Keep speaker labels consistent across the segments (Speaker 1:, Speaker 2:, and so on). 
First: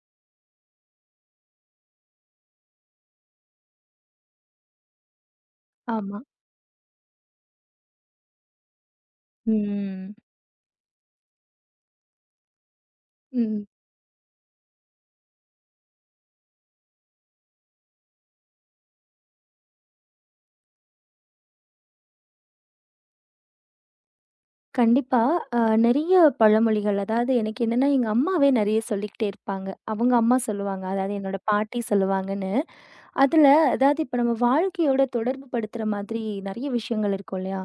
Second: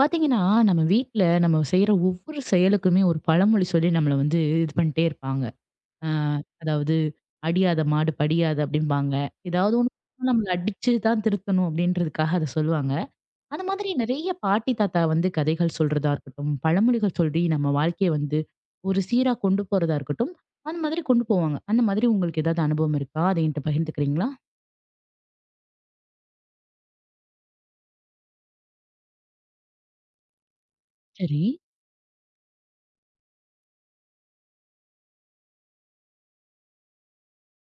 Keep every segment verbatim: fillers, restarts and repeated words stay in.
Speaker 1: பாத்தீங்கன்னா, நம்ம வீட்ல நம்ம செய்ற ஒவ்வொரு செயலுக்குமே ஒரு பழமொழி சொல்லி நம்மள வந்து இது பண்ணிட்டே இருப்பாங்க. அ
Speaker 2: ஆமா.
Speaker 1: அதாவது "அடியாத மாடு படியாது" அப்படிம்பாங்க. ஏதாவது ஒண்ணு
Speaker 2: ம்.
Speaker 1: நம்மள அடிச்சு தான் திருத்தணும் அப்படின்றதுக்காக அத சொல்லுவாங்க. அந்த
Speaker 2: ம்.
Speaker 1: மாதிரி நெறைய பாட்டி, தாத்தா வந்து கதைகள் சொல்றதா இருக்கட்டும், பழமொழிகள் சொல்லி நம்ம வாழ்க்கைய வந்து ஒரு சீரா கொண்டு போறதா இருக்கட்டும், அந்த மாதிரி கொண்டு போவாங்க. அந்த மாதிரி உங்களுக்கு ஏதாவது அனுபவம் இருக்கா? அத என்கிட்ட பகிர்ந்துக்கிறீங்களா?
Speaker 2: கண்டிப்பா. அ நெறைய பழமொழிகள் அதாவது எனக்கு என்னன்னா, எங்க அம்மாவே நெறைய சொல்லிக்கிட்டே இருப்பாங்க. அவங்க அம்மா சொல்லுவாங்க. அதாவது என்னோட
Speaker 1: சரி,
Speaker 2: பாட்டி சொல்லுவாங்கன்னு. அதுல அதாவது இப்ப நம்ம வாழ்க்கையோட தொடர்பு படுத்துற மாதிரி நெறைய விஷயங்கள் இருக்கும் இல்லையா?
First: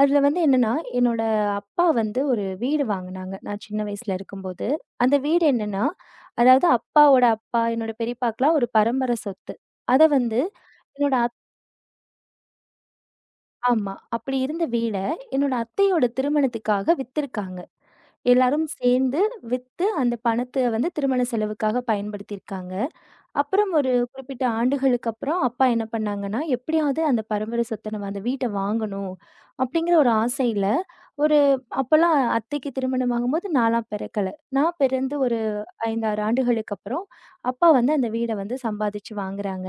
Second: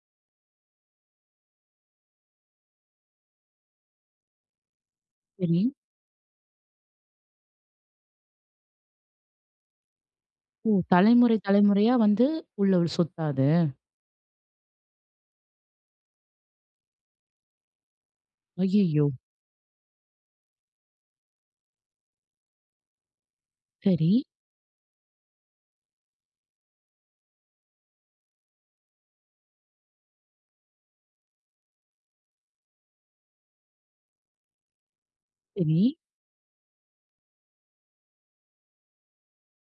Speaker 2: அதுல வந்து என்னன்னா, என்னோட அப்பா வந்து ஒரு வீடு வாங்குனாங்க. நான் சின்ன வயசுல இருக்கும்போது. அந்த வீடு
Speaker 1: சரி.
Speaker 2: என்னன்னா, அதாவது அப்பாவோட அப்பா, என்னோட பெரியப்பாக்குலாம் ஒரு பரம்பர சொத்து. அத வந்து
Speaker 1: ஓ!
Speaker 2: என்னோட
Speaker 1: தலைமுறை தலைமுறையா வந்து உள்ள ஒரு சொத்தா அது?
Speaker 2: ஆமா. அப்படி இருந்த வீட என்னோட அத்தையோட திருமணத்துக்காக வித்திருக்காங்க. எல்லாரும்
Speaker 1: ஐய்யய்யோ!
Speaker 2: சேர்ந்து வித்து அந்த பணத்த வந்து திருமண செலவுக்காக பயன்படுத்தியிருக்காங்க. அப்புறம் ஒரு
Speaker 1: சரி.
Speaker 2: குறிப்பிட்ட ஆண்டுகளுக்கு அப்புறம் அப்பா என்ன பண்ணாங்கன்னா, எப்படியாவது அந்த பரம்பரை சொத்த நம்ம அந்த வீட்ட வாங்கணும் அப்படிங்கிற ஒரு ஆசையில, ஒரு அப்போலாம் அத்தைக்கு திருமணமாகும்போது நான்லாம் பிறக்கல. நான் பிறந்து ஒரு
Speaker 1: சரி.
Speaker 2: ஐந்து, ஆறு ஆண்டுகளுக்கு அப்புறம் அப்பா வந்து அந்த வீட வந்து சம்பாதிச்சு வாங்குறாங்க.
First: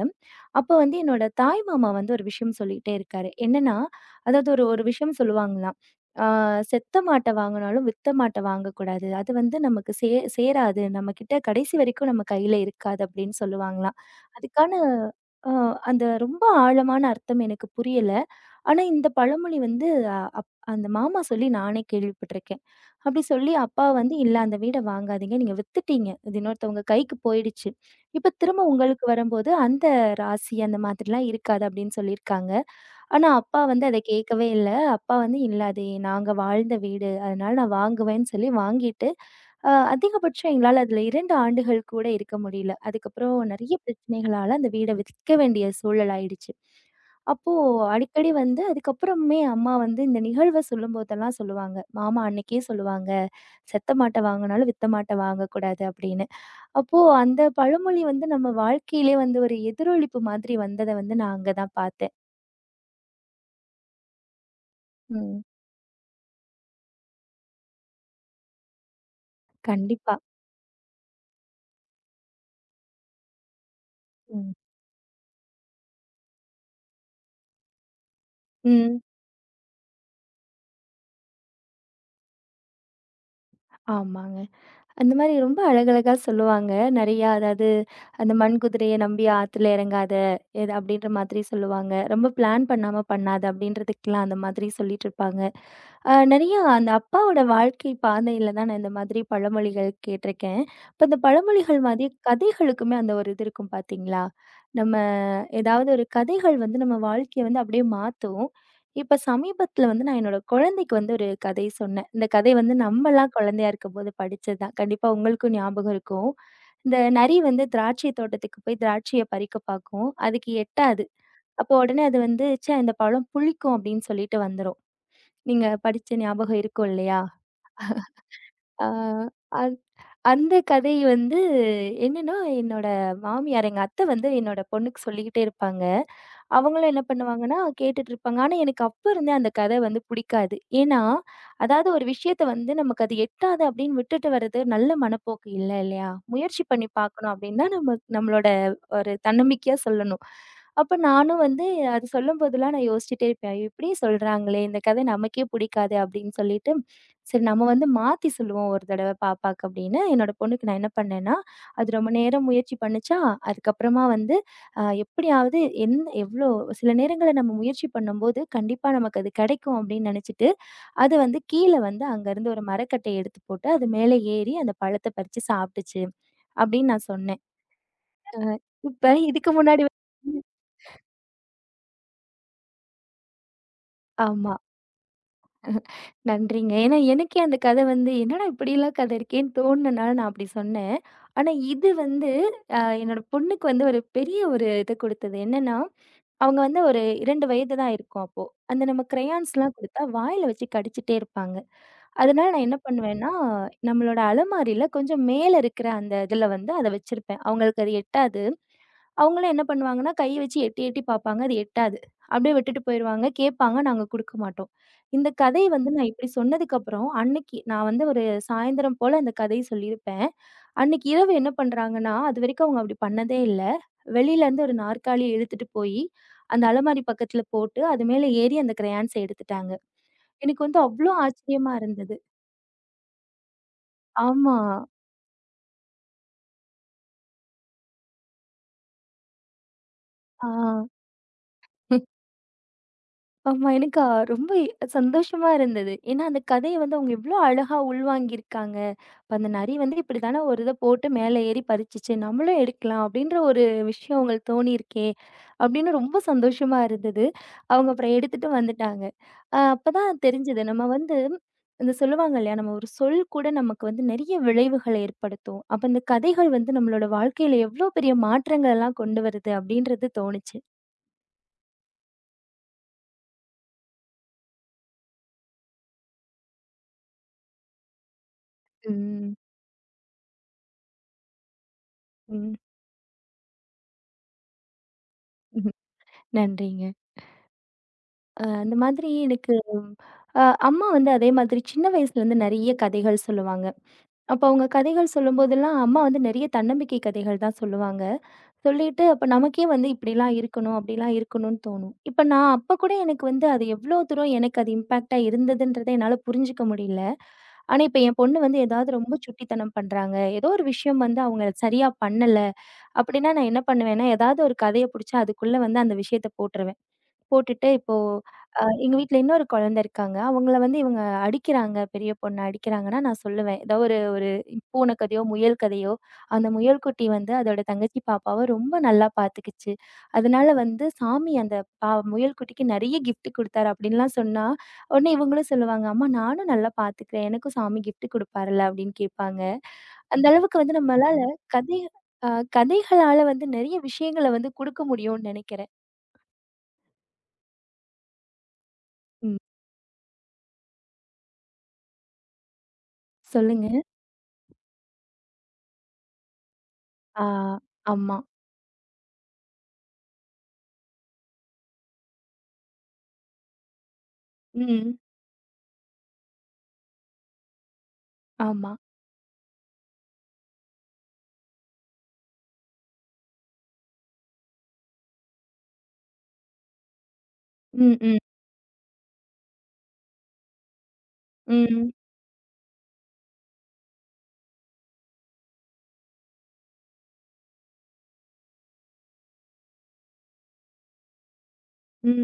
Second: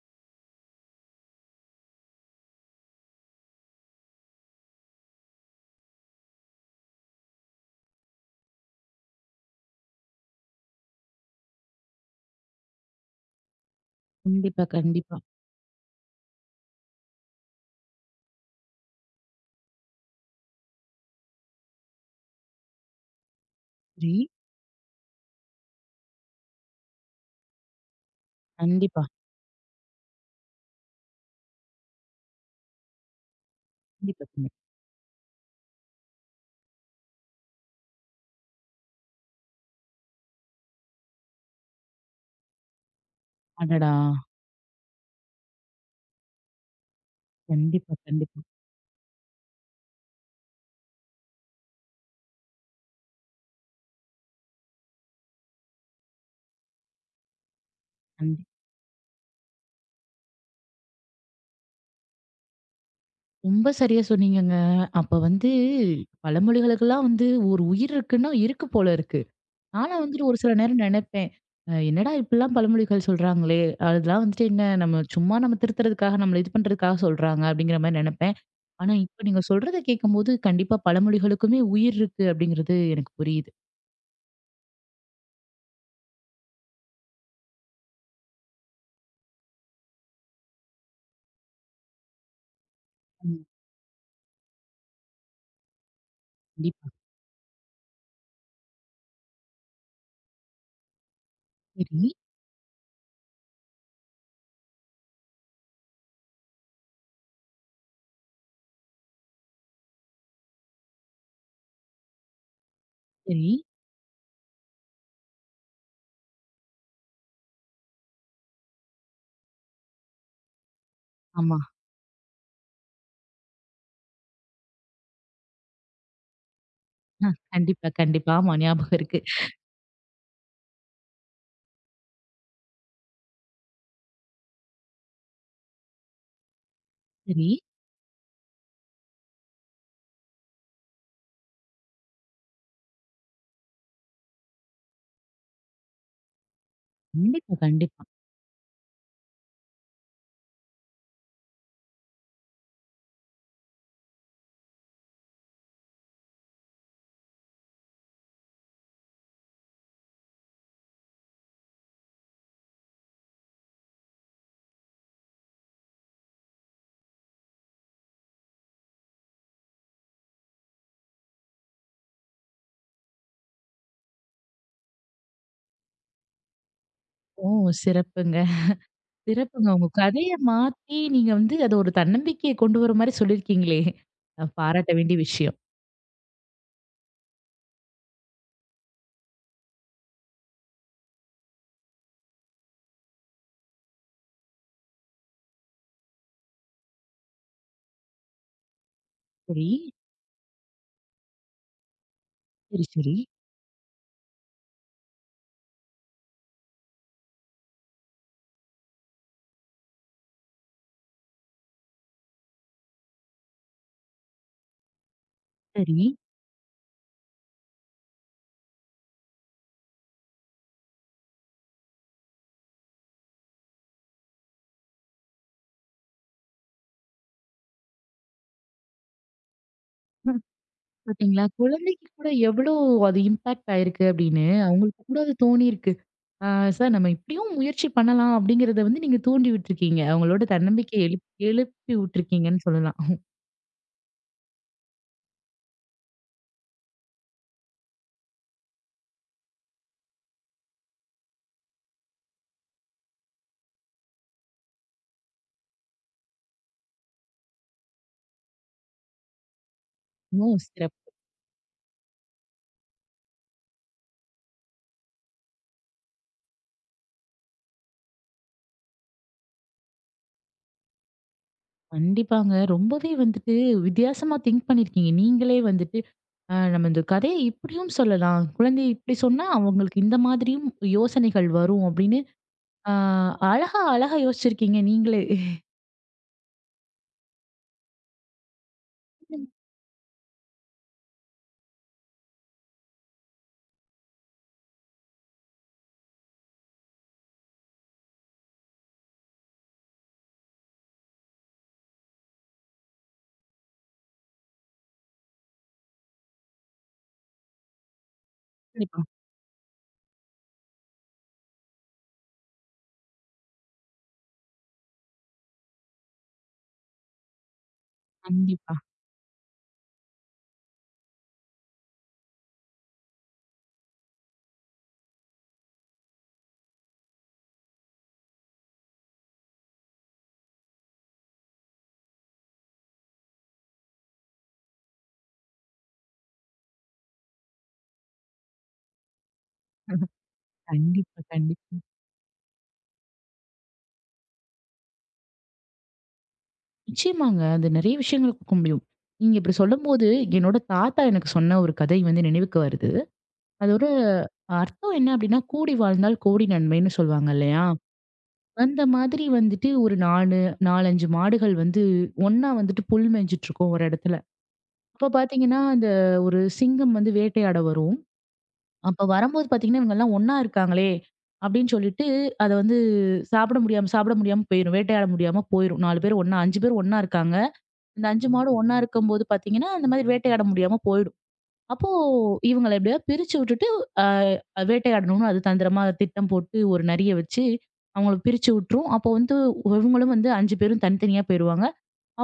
Speaker 2: அப்ப வந்து என்னோட தாய் மாமா வந்து ஒரு விஷயம் சொல்லிட்டே இருக்காரு. என்னன்னா, அதாவது ஒரு ஒரு விஷயம் சொல்லுவாங்களாம். ஆ "செத்த மாட்ட வாங்குனாலும் வித்த மாட்ட வாங்கக்கூடாது. அது வந்து நமக்கு சே சேராது. நம்மகிட்ட கடைசி வரைக்கும் நம்ம கையில இருக்காது." அப்படின்னு சொல்லுவாங்களாம்.
Speaker 1: கண்டிப்பா,
Speaker 2: அதுக்கான
Speaker 1: கண்டிப்பா.
Speaker 2: அ அந்த ரொம்ப ஆழமான அர்த்தம் எனக்கு புரியல. ஆனா இந்த பழமொழி வந்து அ அப் அந்த மாமா சொல்லி நானே கேள்விப்பட்டிருக்கேன். அப்படி சொல்லி அப்பா
Speaker 1: சரி.
Speaker 2: வந்து, "இல்ல அந்த வீட வாங்காதீங்க. நீங்க வித்துட்டீங்க. இது இன்னொருத்தவங்க கைக்கு போயிடுச்சு. இப்ப திரும்ப
Speaker 1: கண்டிப்பா,
Speaker 2: உங்களுக்கு வரும்போது அந்த ராசி அந்த மாதிரிலாம் இருக்காது." அப்படின்னு சொல்லியிருக்காங்க. ஆனா, அப்பா வந்து அத
Speaker 1: கண்டிப்பா.
Speaker 2: கேட்கவே
Speaker 1: கண்டிப்பா.
Speaker 2: இல்ல. அப்பா வந்து "இல்ல அது நாங்க வாழ்ந்த வீடு. அதனால நான் வாங்குவேன்னு" சொல்லி வாங்கிட்டு, அ அதிகபட்சம் எங்களால அதுல இரண்டு ஆண்டுகள் கூட இருக்க முடியல. அதுக்கப்புறம் நெறைய
Speaker 1: அடடா!
Speaker 2: பிரச்சனைகளால அந்த வீட விற்க வேண்டிய சூழல் ஆயிடுச்சு. அப்போ
Speaker 1: கண்டிப்பா,
Speaker 2: அடிக்கடி
Speaker 1: கண்டிப்பா.
Speaker 2: வந்து அதுக்கப்புறமே அம்மா வந்து இந்த நிகழ்வ சொல்லும்போதெல்லாம் சொல்லுவாங்க. மாமா அன்னைக்கே சொல்லுவாங்க, "செத்த மாட்ட வாங்குனாலும் வித்த மாட்ட வாங்கக்கூடாது" அப்படின்னு. அப்போ அந்த பழமொழி வந்து
Speaker 1: கண்டி
Speaker 2: நம்ம வாழ்க்கையிலே வந்து ஒரு எதிரொலிப்பு மாதிரி வந்தத வந்து நான் அங்க தான் பார்த்தேன்.
Speaker 1: ரொம்ப சரியா சொன்னீங்கங்க. அப்ப
Speaker 2: ம்.
Speaker 1: வந்து பழமொழிகளுக்கெல்லாம் வந்து ஒரு உயிர் இருக்குன்னா, இருக்கு போல இருக்கு. ஆனா
Speaker 2: கண்டிப்பா.
Speaker 1: வந்துட்டு ஒரு சில நேரம் நெனைப்பேன். அ என்னடா இப்படிலாம் பழமொழிகள் சொல்றாங்களே! அதெல்லாம் வந்துட்டு
Speaker 2: ம்.
Speaker 1: என்ன நம்ம சும்மா நம்ம திருத்துறதுக்காக, நம்மள இது பண்றதுக்காக சொல்றாங்க அப்படிங்கிற மாரி நெனைப்பேன். ஆனா
Speaker 2: ம்.
Speaker 1: இப்ப நீங்க சொல்றத கேட்கும்போது, கண்டிப்பா பழமொழிகளுக்குமே உயிர் இருக்கு அப்படிங்கிறது எனக்கு புரியுது.
Speaker 2: ஆமாங்க. அந்த மாரி ரொம்ப அழகழகா சொல்லுவாங்க. நெறையா அதாவது, அந்த மண் குதிரைய நம்பி ஆத்துல இறங்காத, எது அப்படின்ற மாதிரி சொல்லுவாங்க. ரொம்ப பிளான் பண்ணாம பண்ணாத
Speaker 1: ம்.
Speaker 2: அப்படின்றதுக்கெல்லாம் அந்த மாதிரி சொல்லிட்டுருப்பாங்க. அ நெறையா
Speaker 1: கண்டிப்பா.
Speaker 2: அந்த அப்பாவோட வாழ்க்கை பாதையில தான் நான் இந்த மாதிரி பழமொழிகள் கேட்டிருக்கேன். இப்ப இந்த பழமொழிகள் மாதிரி
Speaker 1: சரி,
Speaker 2: கதைகளுக்குமே அந்த ஒரு இது இருக்கும் பார்த்தீங்களா? நம்ம ஏதாவது ஒரு கதைகள் வந்து நம்ம வாழ்க்கைய வந்து அப்படியே மாத்தும். இப்ப சமீபத்துல வந்து நான் என்னோட குழந்தைக்கு வந்து ஒரு கதை சொன்னேன். இந்த கதை வந்து நம்மலாம்
Speaker 1: சரி.
Speaker 2: குழந்தையா இருக்கும்போது படிச்சதுதான். கண்டிப்பா உங்களுக்கும் ஞாபகம் இருக்கும். இந்த நரி வந்து திராட்சை தோட்டத்துக்கு போய் திராட்சைய பறிக்க பார்க்கும். அதுக்கு எட்டாது.
Speaker 1: ஆமா.
Speaker 2: அப்போ உடனே அது வந்து, "ச்சே! இந்த பழம் புளிக்கும்" அப்படின்னு சொல்லிட்டு வந்துரும். நீங்க படிச்ச ஞாபகம் இருக்கும் இல்லையா?
Speaker 1: ஆ கண்டிப்பா, கண்டிப்பா. ஆமா
Speaker 2: ஆ
Speaker 1: ஞாபகம் இருக்கு.
Speaker 2: அந் அந்த கதை வந்து என்னன்னா, என்னோட மாமியார் எங்க அத்தை வந்து என்னோட பொண்ணுக்கு சொல்லிக்கிட்டே இருப்பாங்க. அவங்களும் என்ன
Speaker 1: சரி.
Speaker 2: பண்ணுவாங்கன்னா, கேட்டுட்டு இருப்பாங்க. ஆனா எனக்கு அப்ப இருந்தே அந்த கதை வந்து பிடிக்காது. ஏன்னா, அதாவது ஒரு விஷயத்த வந்து நமக்கு அது எட்டாது அப்படின்னு விட்டுட்டு வர்றது நல்ல மனப்போக்கு இல்ல இல்லையா? முயற்சி பண்ணி பார்க்கணும்
Speaker 1: கண்டிப்பா,
Speaker 2: அப்படின்னு தான் நம்ம
Speaker 1: கண்டிப்பா.
Speaker 2: நம்மளோட ஒரு தன்னம்பிக்கையா சொல்லணும். அப்ப நானும் வந்து அது சொல்லும்போதெல்லாம் நான் யோசிச்சுட்டே இருப்பேன். "ஐயோ! இப்படியே சொல்றாங்களே, இந்த கதை நமக்கே பிடிக்காதே" அப்படின்னு சொல்லிட்டு, சரி நம்ம வந்து மாத்தி சொல்லுவோம் ஒரு தடவ பாப்பாக்கு அப்படின்னு, என்னோட பொண்ணுக்கு நான் என்ன பண்ணேன்னா, அது ரொம்ப நேரம் முயற்சி பண்ணுச்சா, அதுக்கப்புறமா வந்து அ எப்படியாவது எந் எவ்ளோ சில நேரங்கள்ல நம்ம முயற்சி பண்ணும்போது, கண்டிப்பா நமக்கு அது கிடைக்கும் அப்படின்னு நினைச்சுட்டு, அது வந்து கீழ வந்து அங்கருந்து ஒரு மரக்கட்டைய எடுத்து போட்டு, அது மேல ஏறி அந்த பழத்த பறிச்சு சாப்பிட்டுச்சு அப்படின்னு நான் சொன்னேன்.
Speaker 1: ஓ! சிறப்புங்க.
Speaker 2: இப்ப இதுக்கு
Speaker 1: சிறப்புங்க.
Speaker 2: முன்னாடி
Speaker 1: உங்க கதைய
Speaker 2: வந்து-
Speaker 1: மாத்தி நீங்க வந்து அத ஒரு தன்னம்பிக்கைய கொண்டு வர மாரி சொல்லியிருக்கீங்களே! அ
Speaker 2: ஆமா.
Speaker 1: பாராட்ட வேண்டிய விஷயம்.
Speaker 2: நன்றிங்க. ஏன்னா, எனக்கே அந்த கதை வந்து, "என்னடா இப்படிலாம் கதை இருக்கேன்னு" தோணுனனால நான் அப்படி சொன்னேன். ஆனா இது வந்து அ என்னோட பொண்ணுக்கு வந்து ஒரு பெரிய ஒரு இது குடுத்தது. என்னன்னா, அவங்க வந்து ஒரு இரண்டு வயது தான் இருக்கும் அப்போ. அந்த நம்ம
Speaker 1: சரி,
Speaker 2: கிரையான்ஸ்லாம் குடுத்தா வாயில வச்சு கடிச்சிட்டே இருப்பாங்க. அதனால நான் என்ன
Speaker 1: சரி, சரி,
Speaker 2: பண்ணுவேன்னா, நம்மளோட அலமாரியில கொஞ்சம் மேல இருக்கிற அந்த இதுல வந்து அத வச்சிருப்பேன். அவங்களுக்கு அது எட்டாது. அவங்களும் என்ன பண்ணுவாங்கன்னா, கை வச்சு எட்டி எட்டி பாப்பாங்க. அது எட்டாது. அப்படியே விட்டுட்டு போயிருவாங்க. கேட்பாங்க. நாங்க குடுக்க மாட்டோம். இந்த கதை வந்து
Speaker 1: சரி.
Speaker 2: நான் இப்படி சொன்னதுக்கப்புறம், அன்னைக்கு நான் வந்து ஒரு சாயந்தரம் போல இந்த கதைய சொல்லியிருப்பேன். அன்னைக்கு இரவு என்ன பண்றாங்கன்னா, அதுவரைக்கும் அவங்க அப்படி பண்ணதே இல்ல. வெளியிலேருந்து ஒரு நாற்காலிய இழுத்துட்டு போயி, அந்த அலமாரி பக்கத்துல போட்டு, அது மேல ஏறி அந்த கிரையான்ஸ எடுத்துட்டாங்க.
Speaker 1: ம்.
Speaker 2: எனக்கு வந்து அவ்ளோ
Speaker 1: பார்த்தீங்களா?
Speaker 2: ஆச்சரியமா
Speaker 1: குழந்தைக்கு
Speaker 2: இருந்தது.
Speaker 1: கூட எவ்வளோ அது இம்பாக்ட் ஆயிருக்கு அப்படின்னு,
Speaker 2: ஆமா.
Speaker 1: அவங்களுக்கு கூட அது தோணியிருக்கு. ஆ சார் நம்ம இப்படியும் முயற்சி பண்ணலாம் அப்படிங்கிறத வந்து நீங்க தூண்டி விட்டுருக்கீங்க. அவங்களோட
Speaker 2: ஆ.
Speaker 1: தன்னம்பிக்கைய எழுப் எழுப்பி விட்டுருக்கீங்கன்னு சொல்லலாம்.
Speaker 2: ஆமா. எனக்கு அ ரொம்ப இ- சந்தோஷமா இருந்தது. ஏன்னா, அந்த கதைய வந்து அவங்க எவ்ளோ அழகா உள்வாங்கியிருக்காங்க. அப்ப அந்த நரி வந்து இப்படித்தானே ஒரு இத போட்டு மேல ஏறி பறிச்சுச்சு. நம்மளும் எடுக்கலாம் அப்படின்ற ஒரு விஷயம் அவங்களுக்கு தோணியிருக்கே! அப்படின்னு ரொம்ப சந்தோஷமா இருந்தது. அவங்க அப்புறம் எடுத்துட்டு வந்துட்டாங்க. அ அப்பதான்
Speaker 1: ஓ!
Speaker 2: தெரிஞ்சது. நம்ம
Speaker 1: சிறப்பு.
Speaker 2: வந்து இந்த சொல்லுவாங்க இல்லையா? நம்ம ஒரு சொல் கூட நமக்கு வந்து நெறைய விளைவுகள ஏற்படுத்தும். அப்ப இந்த கதைகள் வந்து நம்மளோட வாழ்க்கையில எவ்ளோ பெரிய மாற்றங்கள் எல்லாம் கொண்டு வருது அப்படின்றது தோணுச்சு.
Speaker 1: கண்டிப்பாங்க. ரொம்பவே வந்துட்டு வித்தியாசமா திங்க் பண்ணியிருக்கீங்க. நீங்களே வந்துட்டு, அ நம்ம இந்த கதைய இப்படியும் சொல்லலாம். குழந்தை இப்படி
Speaker 2: ம்.
Speaker 1: சொன்னா அவங்களுக்கு இந்த மாதிரியும் யோசனைகள் வரும் அப்படின்னு,
Speaker 2: ம்.
Speaker 1: அ அழகா அழகா யோசிச்சிருக்கீங்க நீங்களே.
Speaker 2: நன்றிங்க. அ அந்த மாதிரி எனக்கு அ அம்மா வந்து அதே மாதிரி சின்ன வயசுலேருந்து நெறைய கதைகள் சொல்லுவாங்க. அப்போ அவங்க கதைகள் சொல்லும்போதெல்லாம், அம்மா வந்து நெறைய தன்னம்பிக்கை கதைகள் தான் சொல்லுவாங்க. சொல்லிட்டு அப்ப நமக்கே வந்து இப்படிலாம் இருக்கணும், அப்படிலாம் இருக்கணும்னு தோணும். இப்ப நான் அப்ப கூட எனக்கு வந்து அது எவ்வளோ தூரம் எனக்கு அது இம்பாக்ட்டா இருந்ததுன்றத என்னால புரிஞ்சுக்க முடியல. ஆனா, இப்ப என் பொண்ணு வந்து ஏதாவது
Speaker 1: கண்டிப்பா.
Speaker 2: ரொம்ப சுட்டித்தனம் பண்றாங்க. ஏதோ ஒரு விஷயம் வந்து அவங்க சரியா பண்ணல அப்படின்னா, நான் என்ன பண்ணுவேன்னா, ஏதாவது ஒரு கதைய புடிச்சு அதுக்குள்ள வந்து அந்த விஷயத்த போட்டுருவேன். போட்டுட்டு இப்போ அ
Speaker 1: கண்டிப்பா,
Speaker 2: எங்க வீட்ல இன்னொரு குழந்தை இருக்காங்க. அவங்கள வந்து இவங்க அடிக்கிறாங்க, பெரிய பொண்ண அடிக்கிறாங்கன்னா நான் சொல்லுவேன். ஏதோ ஒரு ஒரு பூனை கதையோ, முயல் கதையோ, அந்த முயல் குட்டி வந்து அதோட தங்கச்சி பாப்பாவ ரொம்ப நல்லா பார்த்துக்கிச்சு. அதனால வந்து சாமி அந்த பா முயல் குட்டிக்கு நெறைய கிஃப்ட் குடுத்தாரு அப்படின்லாம் சொன்னா, உடனே இவங்களும் சொல்லுவாங்க, "அம்மா நானும் நல்லா பார்த்துக்கிறேன். எனக்கும் சாமி கிஃப்ட் குடுப்பார்ல" அப்படின்னு கேட்பாங்க. அந்த அளவுக்கு வந்து நம்மளால
Speaker 1: கண்டிப்பா, கண்டிப்பா.
Speaker 2: கதை அ கதைகளால வந்து நெறைய விஷயங்கள வந்து குடுக்க முடியும்னு நெனைக்கிறேன்.
Speaker 1: நிச்சயமாங்க. அது நிறைய விஷயங்கள் கொடுக்க முடியும். நீங்க
Speaker 2: ம்.
Speaker 1: இப்படி சொல்லும்போது, என்னோட தாத்தா எனக்கு சொன்ன ஒரு கதை வந்து நினைவுக்கு வருது.
Speaker 2: சொல்லுங்க.
Speaker 1: அதோட அர்த்தம் என்ன அப்படின்னா, கூடி வாழ்ந்தால் கோடி நன்மைன்னு
Speaker 2: ஆ,
Speaker 1: சொல்லுவாங்க இல்லையா?
Speaker 2: ஆமா.
Speaker 1: அந்த மாதிரி வந்துட்டு ஒரு நாலு நாலு, அஞ்சு மாடுகள் வந்து ஒண்ணா வந்துட்டு புல் மேய்ஞ்சிட்டுருக்கும் ஒரு இடத்துல.
Speaker 2: ம்.
Speaker 1: அப்ப பார்த்தீங்கன்னா, அந்த ஒரு சிங்கம் வந்து வேட்டையாட வரும்.
Speaker 2: ஆமா.
Speaker 1: அப்ப வரும்போது பார்த்தீங்கன்னா, இவங்கலாம் ஒண்ணா இருக்காங்களே! அப்டின்னு சொல்லிட்டு, அத வந்து சாப்பிட முடியாம சாப்பிட முடியாம போயிரும். வேட்டையாட முடியாம போயிரும். நாலு பேர் ஒண்ணா அஞ்சு பேர் ஒண்ணா இருக்காங்க.
Speaker 2: ம்,
Speaker 1: இந்த
Speaker 2: ம்,
Speaker 1: அஞ்சு மாடும் ஒண்ணா இருக்கும்போது பார்த்தீங்கன்னா, இந்த மாதிரி வேட்டையாட முடியாம போயிடும். அப்போ
Speaker 2: ம்,
Speaker 1: இவங்கள எப்படியாவது பிரிச்சு விட்டுட்டு, அ வேட்டையாடணும்னு அது தந்திரமா திட்டம் போட்டு ஒரு நரிய வச்சு, அவங்கள பிரிச்சு விட்டுரும். அப்போ வந்து இவங்களும் வந்து அஞ்சு பேரும் தனித்தனியா போயிருவாங்க.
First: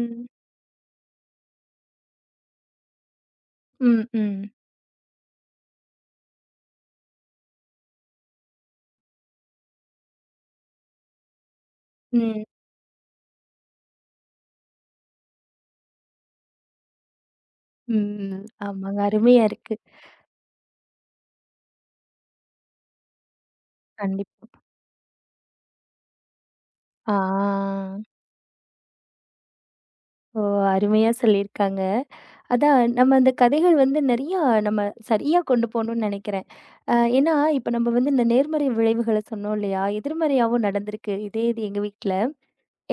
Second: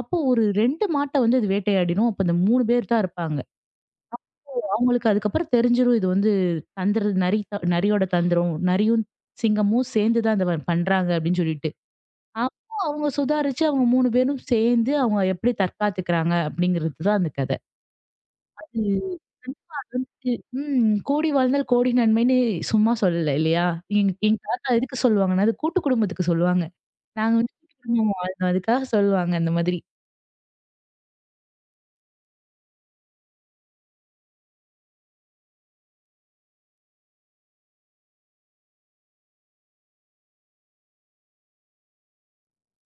Speaker 1: அப்போ ஒரு ரெண்டு மாட்ட வந்து அது வேட்டையாடிரும். அப்போ அந்த மூணு பேர் தான் இருப்பாங்க.
Speaker 2: ம், ம்,
Speaker 1: அவங்களுக்கு அதுக்கப்புறம் தெரிஞ்சிரும் இது வந்து தந்திர நரி த- நரியோட தந்திரம். நரியும், சிங்கமும் சேர்ந்து தான் இத பண்றாங்க அப்படின்னு சொல்லிட்டு.
Speaker 2: ம்,
Speaker 1: அப்போ அவங்க சுதாரிச்சு அவங்க மூணு பேரும் சேர்ந்து அவங்க எப்படி தற்காத்துக்கிறாங்க அப்படிங்கிறது தான் அந்த கதை.
Speaker 2: ம். ஆமாங்க.
Speaker 1: ம்.
Speaker 2: அருமையா இருக்கு.
Speaker 1: கண்டிப்பா. அது வந்து ம். "கோடி வாழ்ந்தால் கோடி நன்மைன்னு" சும்மா சொல்லல இல்லையா? எங்க எங்க
Speaker 2: கண்டிப்பா.
Speaker 1: தாத்தா எதுக்கு சொல்லுவாங்கன்னா, அது கூட்டு குடும்பத்துக்கு சொல்லுவாங்க.
Speaker 2: ஆ.
Speaker 1: நாங்க வந்து கூட்டு குடும்பமா வாழ்ந்தோம். அதுக்காக சொல்லுவாங்க அந்த மாதிரி.
Speaker 2: ஓ! அருமையா சொல்லியிருக்காங்க. அதான் நம்ம அந்த கதைகள் வந்து நெறையா நம்ம சரியா கொண்டு போணும்னு நெனைக்கிறேன். அ ஏன்னா, இப்ப நம்ம வந்து இந்த நேர்மறை விளைவுகள சொன்னோம் இல்லையா? எதிர்மறையாவும் நடந்திருக்கு. இதே இது எங்க வீட்ல.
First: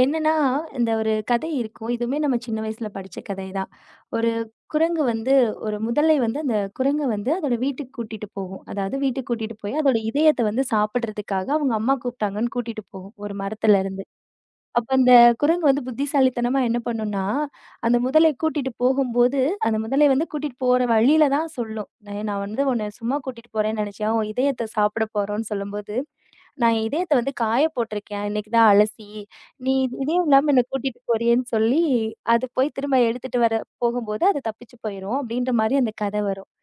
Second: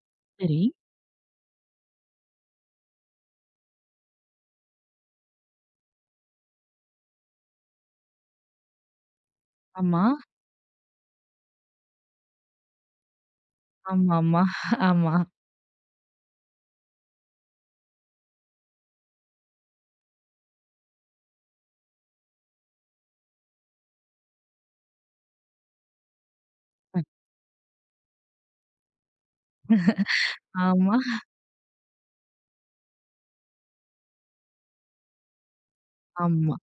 Speaker 2: என்னன்னா,
Speaker 1: சரி.
Speaker 2: இந்த ஒரு கதை இருக்கும். இதுவுமே நம்ம சின்ன வயசுல படிச்ச கதை தான். ஒரு குரங்கு வந்து ஒரு முதலை வந்து அந்த குரங்க வந்து அதோட வீட்டுக்கு கூட்டிட்டு போகும். அதாவது வீட்டுக்கு கூட்டிட்டு போய் அதோட
Speaker 1: ஆமா,
Speaker 2: இதயத்த வந்து சாப்பிடுறதுக்காக அவங்க அம்மா கூப்பிட்டாங்கன்னு கூட்டிட்டு போகும், ஒரு மரத்துல இருந்து.
Speaker 1: ஆமாமா,
Speaker 2: அப்ப அந்த
Speaker 1: ஆமா,
Speaker 2: குரங்கு வந்து புத்திசாலித்தனமா என்ன பண்ணும்னா, அந்த முதலை கூட்டிட்டு போகும்போது, அந்த முதலை வந்து கூட்டிட்டு போற வழியில தான் சொல்லும். "நான் நான் வந்து உன்ன சும்மா கூட்டிட்டு போறேன்னு நினைச்சியா? உன் இதயத்த சாப்பிட போறோம்ன்னு" சொல்லும்போது நான்
Speaker 1: ம்.
Speaker 2: இதயத்த வந்து காய போட்டிருக்கேன். இன்னைக்கு தான் அலசி, நீ இதயம் இல்லாம என்ன
Speaker 1: ஆமா,
Speaker 2: கூட்டிட்டு போறியேன்னு சொல்லி, அது போய் திரும்ப எடுத்துட்டு வர போகும்போது, அது தப்பிச்சு போயிரும் அப்டின்ற மாரி அந்த கத வரும்.
Speaker 1: ஆமா,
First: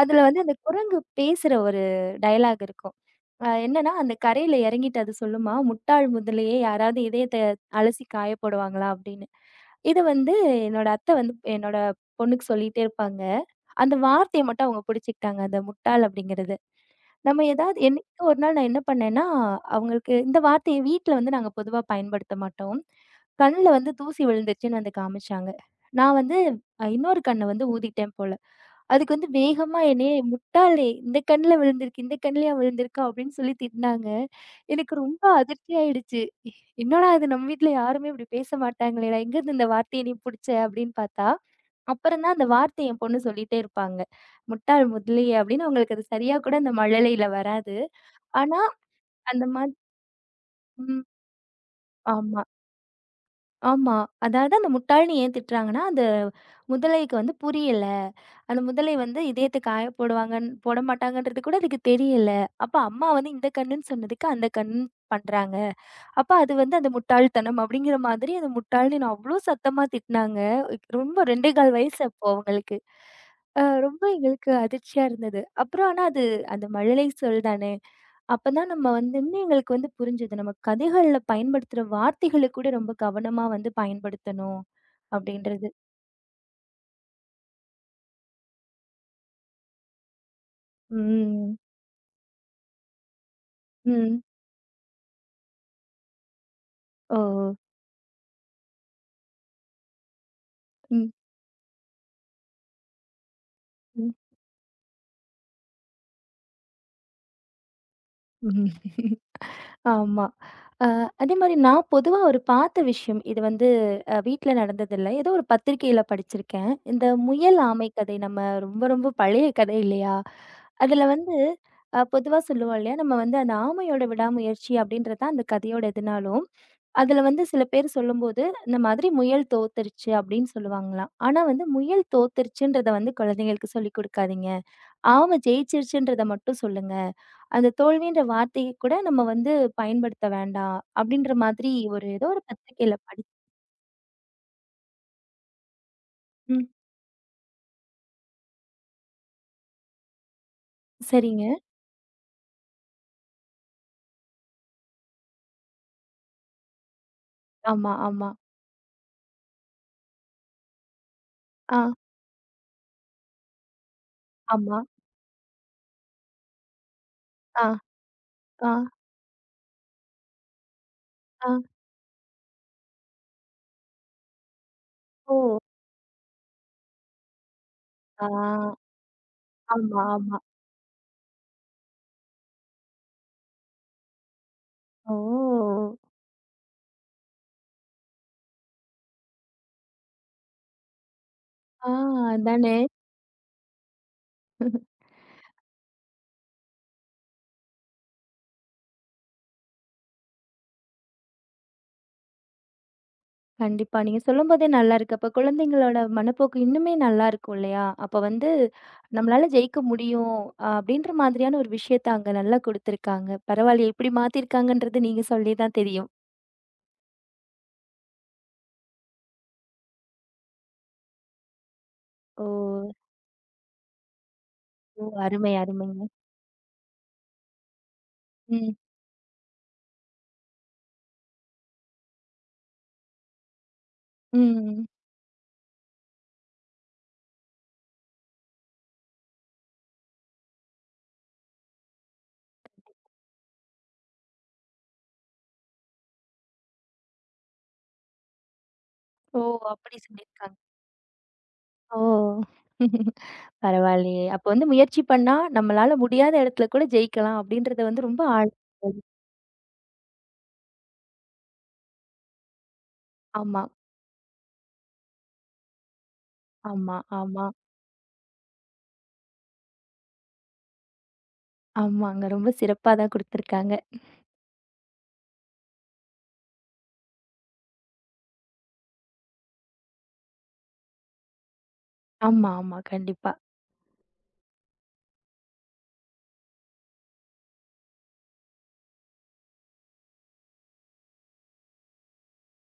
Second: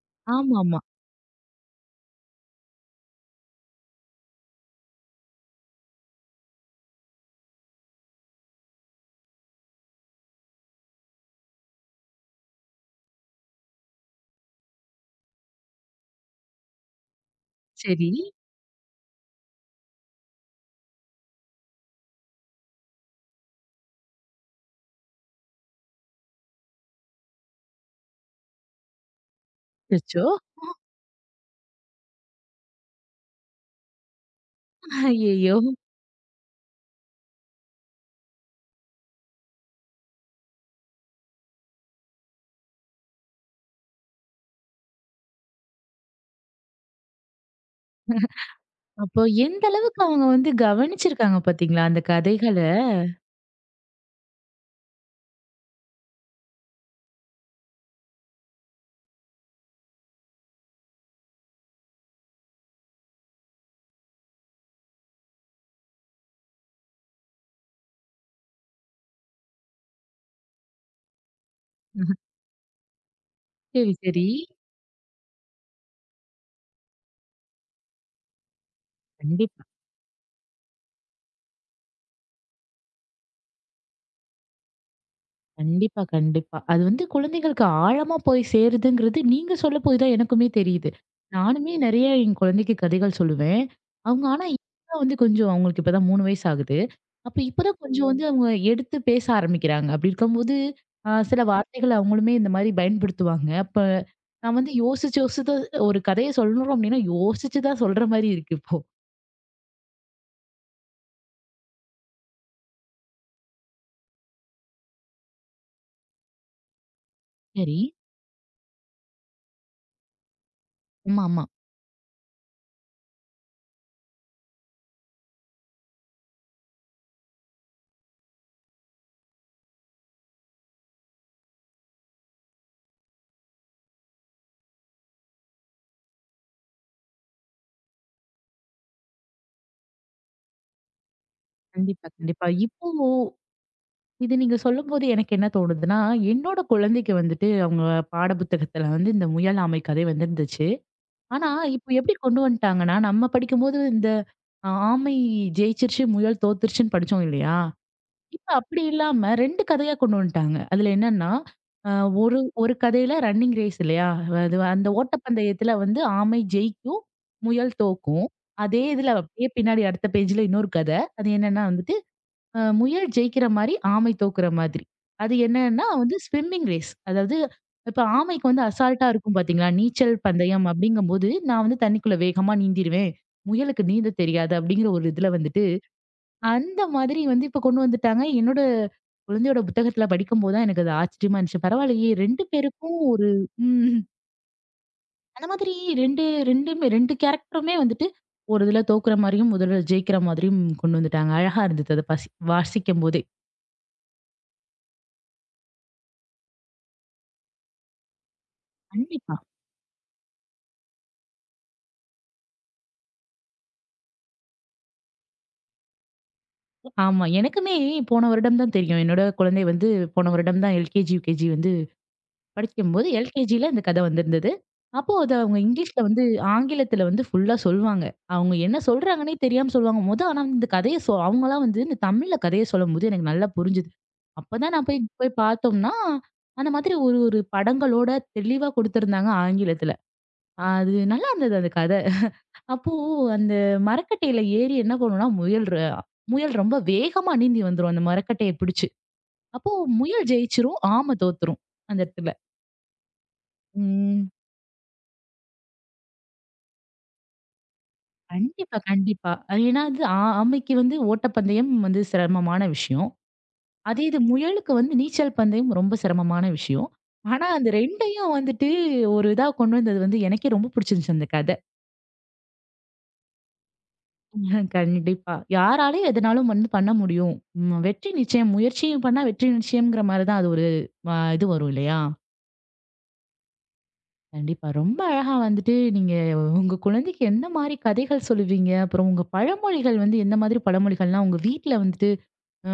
Speaker 2: அதுல வந்து அந்த
Speaker 1: ஆமாமா.
Speaker 2: குரங்கு பேசுற ஒரு டயலாக் இருக்கும். அ என்னன்னா, அந்த கரையில இறங்கிட்டு அது சொல்லுமா, "முட்டாள் முதலையே யாராவது இதயத்த அலசி காய போடுவாங்களா?" அப்டின்னு. இத வந்து என்னோட அத்த வந்து என்னோட பொண்ணுக்கு சொல்லிட்டே இருப்பாங்க. அந்த வார்த்தைய மட்டும் அவங்க புடிச்சுக்கிட்டாங்க. அந்த முட்டாள் அப்டிங்கிறத. நம்ம ஏதாவது
Speaker 1: சரி.
Speaker 2: என்னைக்கோ ஒரு நாள் நான் என்ன பண்ணேன்னா, அவங்களுக்கு இந்த வார்த்தைய வீட்ல வந்து நாங்க பொதுவா பயன்படுத்த மாட்டோம். கண்ல வந்து தூசி விழுந்துருச்சுன்னு வந்து காமிச்சாங்க. நான் வந்து அ இன்னொரு கண்ண வந்து ஊதிட்டேன் போல. அதுக்கு வந்து வேகமா என்னைய
Speaker 1: அச்சச்சோ!
Speaker 2: "முட்டாளே இந்த கண்ல விழுந்திருக்கு, இந்த கண்லயா விழுந்திருக்கா?" அப்படின்னு சொல்லி திட்டுனாங்க. எனக்கு ரொம்ப
Speaker 1: ஐயய்யோ!
Speaker 2: அதிர்ச்சி ஆயிடுச்சு. "என்னடா இது நம்ம வீட்ல யாருமே இப்படி பேச மாட்டாங்களேடா, எங்கேருந்து இந்த வார்த்தைய நீ புடிச்ச?" அப்படின்னு பார்த்தா அப்புறம் தான் அந்த வார்த்தைய என் பொண்ணு சொல்லிட்டே இருப்பாங்க. "முட்டாள் முதலிய" அப்படின்னு அவங்களுக்கு அது சரியா கூட அந்த மழலையில வராது. ஆனா
Speaker 1: அப்போ
Speaker 2: அந்த
Speaker 1: எந்த
Speaker 2: மாரி
Speaker 1: அளவுக்கு அவங்க வந்து
Speaker 2: ம்.
Speaker 1: கவனிச்சிருக்காங்க பார்த்தீங்களா? அந்த
Speaker 2: ஆமா,
Speaker 1: கதைகள.
Speaker 2: ஆமா. அதாவது அந்த முட்டாள்னு ஏன் திட்டுறாங்கன்னா, அந்த முதலைக்கு வந்து புரியல. அந்த முதலை வந்து இதயத்த காய போடுவாங்கன்னு போட மாட்டாங்கன்றது கூட அதுக்கு தெரியல. அப்ப அம்மா வந்து இந்த கண்ணுன்னு சொன்னதுக்கு அந்த கண்ணுன்னு பண்றாங்க. அப்ப அது வந்து அந்த முட்டாள்தனம் அப்படிங்கிற மாதிரி அந்த முட்டாள்ன்னு என்ன அவ்ளோ சத்தமா திட்டினாங்க. ரொம்ப ரெண்டே கால் வயசு
Speaker 1: ம்ஹ்ம்.
Speaker 2: அப்போ அவங்களுக்கு. அ
Speaker 1: சரி,
Speaker 2: ரொம்ப
Speaker 1: சரி.
Speaker 2: எங்களுக்கு அதிர்ச்சியா இருந்தது. அப்புறம் ஆனா அது அந்த மழலை சொல் தானே. அப்பதான் நம்ம வந்து இன்னும்
Speaker 1: கண்டிப்பா.
Speaker 2: எங்களுக்கு வந்து புரிஞ்சது. நம்ம கதைகள்ல பயன்படுத்துற வார்த்தைகள கூட ரொம்ப கவனமா வந்து பயன்படுத்தணும் அப்படின்றது.
Speaker 1: கண்டிப்பா, கண்டிப்பா. அது வந்து குழந்தைகளுக்கு ஆழமா போய் சேருதுங்கிறது நீங்க சொல்ல போய் தான் எனக்குமே தெரியுது.
Speaker 2: ம்.
Speaker 1: நானுமே நெறைய என் குழந்தைக்கு கதைகள் சொல்லுவேன்.
Speaker 2: ம்.
Speaker 1: அவங்க ஆனா இப்பதான் வந்து கொஞ்சம் அவங்களுக்கு இப்பதான் மூணு வயசு ஆகுது.
Speaker 2: ஓ!
Speaker 1: அப்ப இப்பதான் கொஞ்சம் ம். வந்து அவங்க எடுத்து பேச ஆரம்பிக்கிறாங்க. அப்படி இருக்கும்போது,
Speaker 2: ம்.
Speaker 1: அ சில வார்த்தைகள் அவங்களுமே இந்த மாரி பயன்படுத்துவாங்க. அப்ப
Speaker 2: ம்.
Speaker 1: நான் வந்து யோசிச்சு யோசிச்சு தான் ஒரு கதைய சொல்லணும் அப்படின்னா, யோசிச்சு தான் சொல்ற மாரி இருக்கு இப்போ.
Speaker 2: ஆமா. அ அதே மாரி நான் பொதுவா ஒரு பார்த்த விஷயம். இது வந்து அ வீட்ல நடந்ததில்ல. ஏதோ ஒரு பத்திரிக்கையில படிச்சிருக்கேன். இந்த முயல்
Speaker 1: சரி.
Speaker 2: ஆமை கதை நம்ம ரொம்ப ரொம்ப பழைய கதை இல்லையா? அதுல வந்து
Speaker 1: ஆமாமா.
Speaker 2: அ பொதுவா சொல்லுவோம் இல்லையா? நம்ம வந்து அந்த ஆமையோட விடாமுயற்சி அப்படின்றது தான் அந்த கதையோட எதுனாலும், அதுல வந்து சில பேர் சொல்லும்போது, இந்த மாதிரி முயல் தோத்துருச்சு அப்படின்னு சொல்லுவாங்களாம். ஆனா வந்து முயல் தோத்துருச்சுன்றத வந்து குழந்தைங்களுக்கு சொல்லிக் குடுக்காதீங்க. ஆமா ஜெயிச்சிருச்சுன்றத மட்டும் சொல்லுங்க. அந்த தோல்வின்ற வார்த்தைய கூட நம்ம வந்து பயன்படுத்த வேண்டாம். அப்டின்ற மாதிரி ஒரு
Speaker 1: கண்டிப்பா,
Speaker 2: ஏதோ ஒரு
Speaker 1: கண்டிப்பா. இப்போ
Speaker 2: பத்திரிக்கையில படிச்
Speaker 1: இது நீங்க சொல்லும்போது எனக்கு என்ன தோணுதுன்னா, என்னோட
Speaker 2: ம்.
Speaker 1: குழந்தைக்கு வந்துட்டு அவங்க பாட புத்தகத்துல வந்து இந்த முயல், ஆமை கதை வந்திருந்துச்சு.
Speaker 2: சரிங்க.
Speaker 1: ஆனா, இப்ப எப்படி கொண்டு வந்துட்டாங்கன்னா, நம்ம படிக்கும்போது இந்த அ ஆமை ஜெயிச்சிருச்சு, முயல் தோத்துருச்சுன்னு படிச்சோம் இல்லையா?
Speaker 2: ஆமா, ஆமா.
Speaker 1: இப்ப அப்படி இல்லாம ரெண்டு கதையா கொண்டு வந்துட்டாங்க. அதுல என்னன்னா,
Speaker 2: ஆ,
Speaker 1: அ ஒரு ஒரு கதையில ரன்னிங் ரேஸ் இல்லையா? அது
Speaker 2: ஆமா.
Speaker 1: அந்த ஓட்டப்பந்தயத்துல வந்து ஆமை ஜெயிக்கும்,
Speaker 2: ஆ,
Speaker 1: முயல் தோக்கும்.
Speaker 2: ஆ,
Speaker 1: அதே இதுல அப்படியே பின்னாடி அடுத்த பேஜ்ல இன்னொரு கதை. அது
Speaker 2: ஆ.
Speaker 1: என்னன்னா வந்து அ முயல் ஜெயிக்கிற மாரி, ஆமை தோக்குற மாதிரி. அது
Speaker 2: ஓ!
Speaker 1: என்னன்னா வந்து ஸ்விம்மிங் ரேஸ். அதாவது இப்ப
Speaker 2: ஆ.
Speaker 1: ஆமைக்கு வந்து அசால்ட்டா இருக்கும் பார்த்தீங்களா?
Speaker 2: ஆமா,
Speaker 1: நீச்சல்
Speaker 2: ஆமா.
Speaker 1: பந்தயம் அப்படிங்கும்போது, நான் வந்து தண்ணிக்குள்ள வேகமா நீந்திருவேன். முயலுக்கு நீந்த தெரியாது அப்படிங்கிற ஒரு
Speaker 2: ஓ!
Speaker 1: இதுல வந்துட்டு, அந்த மாதிரி வந்து இப்ப கொண்டு வந்துட்டாங்க. என்னோட குழந்தையோட புத்தகத்துல படிக்கும்போது தான் எனக்கு அது ஆச்சரியமா இருந்துச்சு.
Speaker 2: ஆ
Speaker 1: பரவாயில்லையே ரெண்டு
Speaker 2: அதானே!
Speaker 1: பேருக்கும் ஒரு ம். அந்த மாதிரி ரெண்டு ரெண்டுமே ரெண்டு கேரக்டருமே வந்துட்டு, ஒரு இதுல தோக்குற மாரியும், ஒரு இதுல ஜெயிக்கிற மாதிரியும் கொண்டு வந்துட்டாங்க. அழகா இருந்தது அத பசி வாசிக்கும்போதே.
Speaker 2: கண்டிப்பா. நீங்க சொல்லும்போதே நல்லாருக்கு. அப்ப குழந்தைங்களோட மனப்போக்கு இன்னுமே நல்லாருக்கும் இல்லையா? அப்ப வந்து
Speaker 1: கண்டிப்பா.
Speaker 2: நம்மளால ஜெயிக்க முடியும், அ அப்படின்ற மாதிரியான ஒரு விஷயத்த அங்க நல்லா குடுத்துருக்காங்க. பரவாயில்லையே இப்படி மாத்திருக்காங்கன்றது நீங்க சொல்லி தான் தெரியும்.
Speaker 1: ஆமா. எனக்குமே போன வருடம் தான் தெரியும். என்னோட குழந்தை வந்து போன வருடம் தான் எல்கேஜி, யுகேஜி வந்து
Speaker 2: ஓ!
Speaker 1: படிக்கும்போது, எல்கேஜில இந்த கதை வந்திருந்தது.
Speaker 2: ஓ!
Speaker 1: அப்போ அத
Speaker 2: அருமை,
Speaker 1: அவங்க இங்கிலீஷ்ல
Speaker 2: அருமைங்க.
Speaker 1: வந்து ஆங்கிலத்தில வந்து ஃபுல்லா சொல்லுவாங்க. அவங்க
Speaker 2: ம்.
Speaker 1: என்ன சொல்றாங்கன்னே தெரியாம சொல்லுவாங்க. மொத ஆனா இந்த கதைய சொ அவங்கலாம் வந்து இந்த தமிழ்ல கதைய சொல்லும்போது எனக்கு நல்லா புரிஞ்சுது. அப்பதான்
Speaker 2: ம்.
Speaker 1: நான் போய் போய் பார்த்தோம்னா, அந்த மாதிரி ஒரு ஒரு படங்களோட தெளிவா குடுத்திருந்தாங்க ஆங்கிலத்தில. அது நல்லா இருந்தது அந்த கதை. அப்போ அந்த மரக்கட்டையில ஏறி என்ன பண்ணும்னா, முயல் ர முயல் ரொம்ப வேகமா நீந்தி வந்துரும் அந்த மரக்கட்டைய பிடிச்சு.
Speaker 2: ஓ!
Speaker 1: அப்போ
Speaker 2: அப்படி
Speaker 1: முயல்
Speaker 2: சொல்லியிருக்காங்க.
Speaker 1: ஜெயிச்சுரும், ஆம தோத்துரும் அந்த
Speaker 2: ஓ!
Speaker 1: இடத்துல.
Speaker 2: பரவாயில்லையே.
Speaker 1: ம்.
Speaker 2: அப்ப வந்து முயற்சி பண்ணா நம்மளால முடியாத இடத்துல கூட ஜெயிக்கலாம் அப்படின்றத வந்து ரொம்ப ஆழ்
Speaker 1: கண்டிப்பா, கண்டிப்பா. அது ஏன்னா அது ஆ ஆமைக்கு வந்து ஓட்டப்பந்தயம் வந்து சிரமமான விஷயம்.
Speaker 2: ஆமா,
Speaker 1: அதே இது முயலுக்கு வந்து நீச்சல் பந்தயம் ரொம்ப சிரமமான விஷயம்.
Speaker 2: ஆமா, ஆமா,
Speaker 1: ஆனா, அந்த ரெண்டுயும் வந்துட்டு ஒரு இதா கொண்டு வந்தது வந்து எனக்கே ரொம்ப பிடிச்சிருந்துச்சு அந்த கதை.
Speaker 2: ஆமாங்க. ரொம்ப சிறப்பா தான் குடுத்துருக்காங்க.
Speaker 1: அஹ் கண்டிப்பா. யாராலயும் எதுனாலும் வந்து பண்ண முடியும். ம் வெற்றி நிச்சயம். முயற்சியும் பண்ணா வெற்றி நிச்சயம்ங்கிற மாரி தான் அது ஒரு அ இது வரும் இல்லையா?
Speaker 2: ஆமா, ஆமா. கண்டிப்பா.
Speaker 1: கண்டிப்பா. ரொம்ப அழகா வந்துட்டு நீங்க உங்க குழந்தைக்கு எந்த மாரி கதைகள் சொல்லுவீங்க? அப்புறம் உங்க பழமொழிகள் வந்து எந்த மாதிரி பழமொழிகள்லாம் உங்க வீட்ல வந்துட்டு அ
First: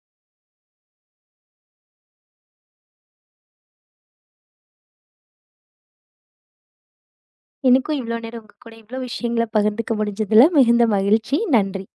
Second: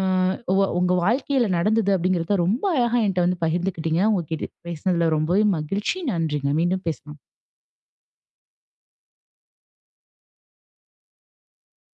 Speaker 1: உ உங்க வாழ்க்கையில நடந்தது அப்படிங்கிறத ரொம்ப அழகா என்ட்ட வந்து பகிர்ந்துக்கிட்டீங்க. உங்ககிட்ட பேசினதுல ரொம்பவே மகிழ்ச்சி. நன்றிங்க. மீண்டும் பேசலாம்.
Speaker 2: எனக்கும் இவ்வளோ நேரம் உங்க கூட இவ்வளோ விஷயங்கள பகிர்ந்துக்க முடிஞ்சதுல மிகுந்த மகிழ்ச்சி. நன்றி.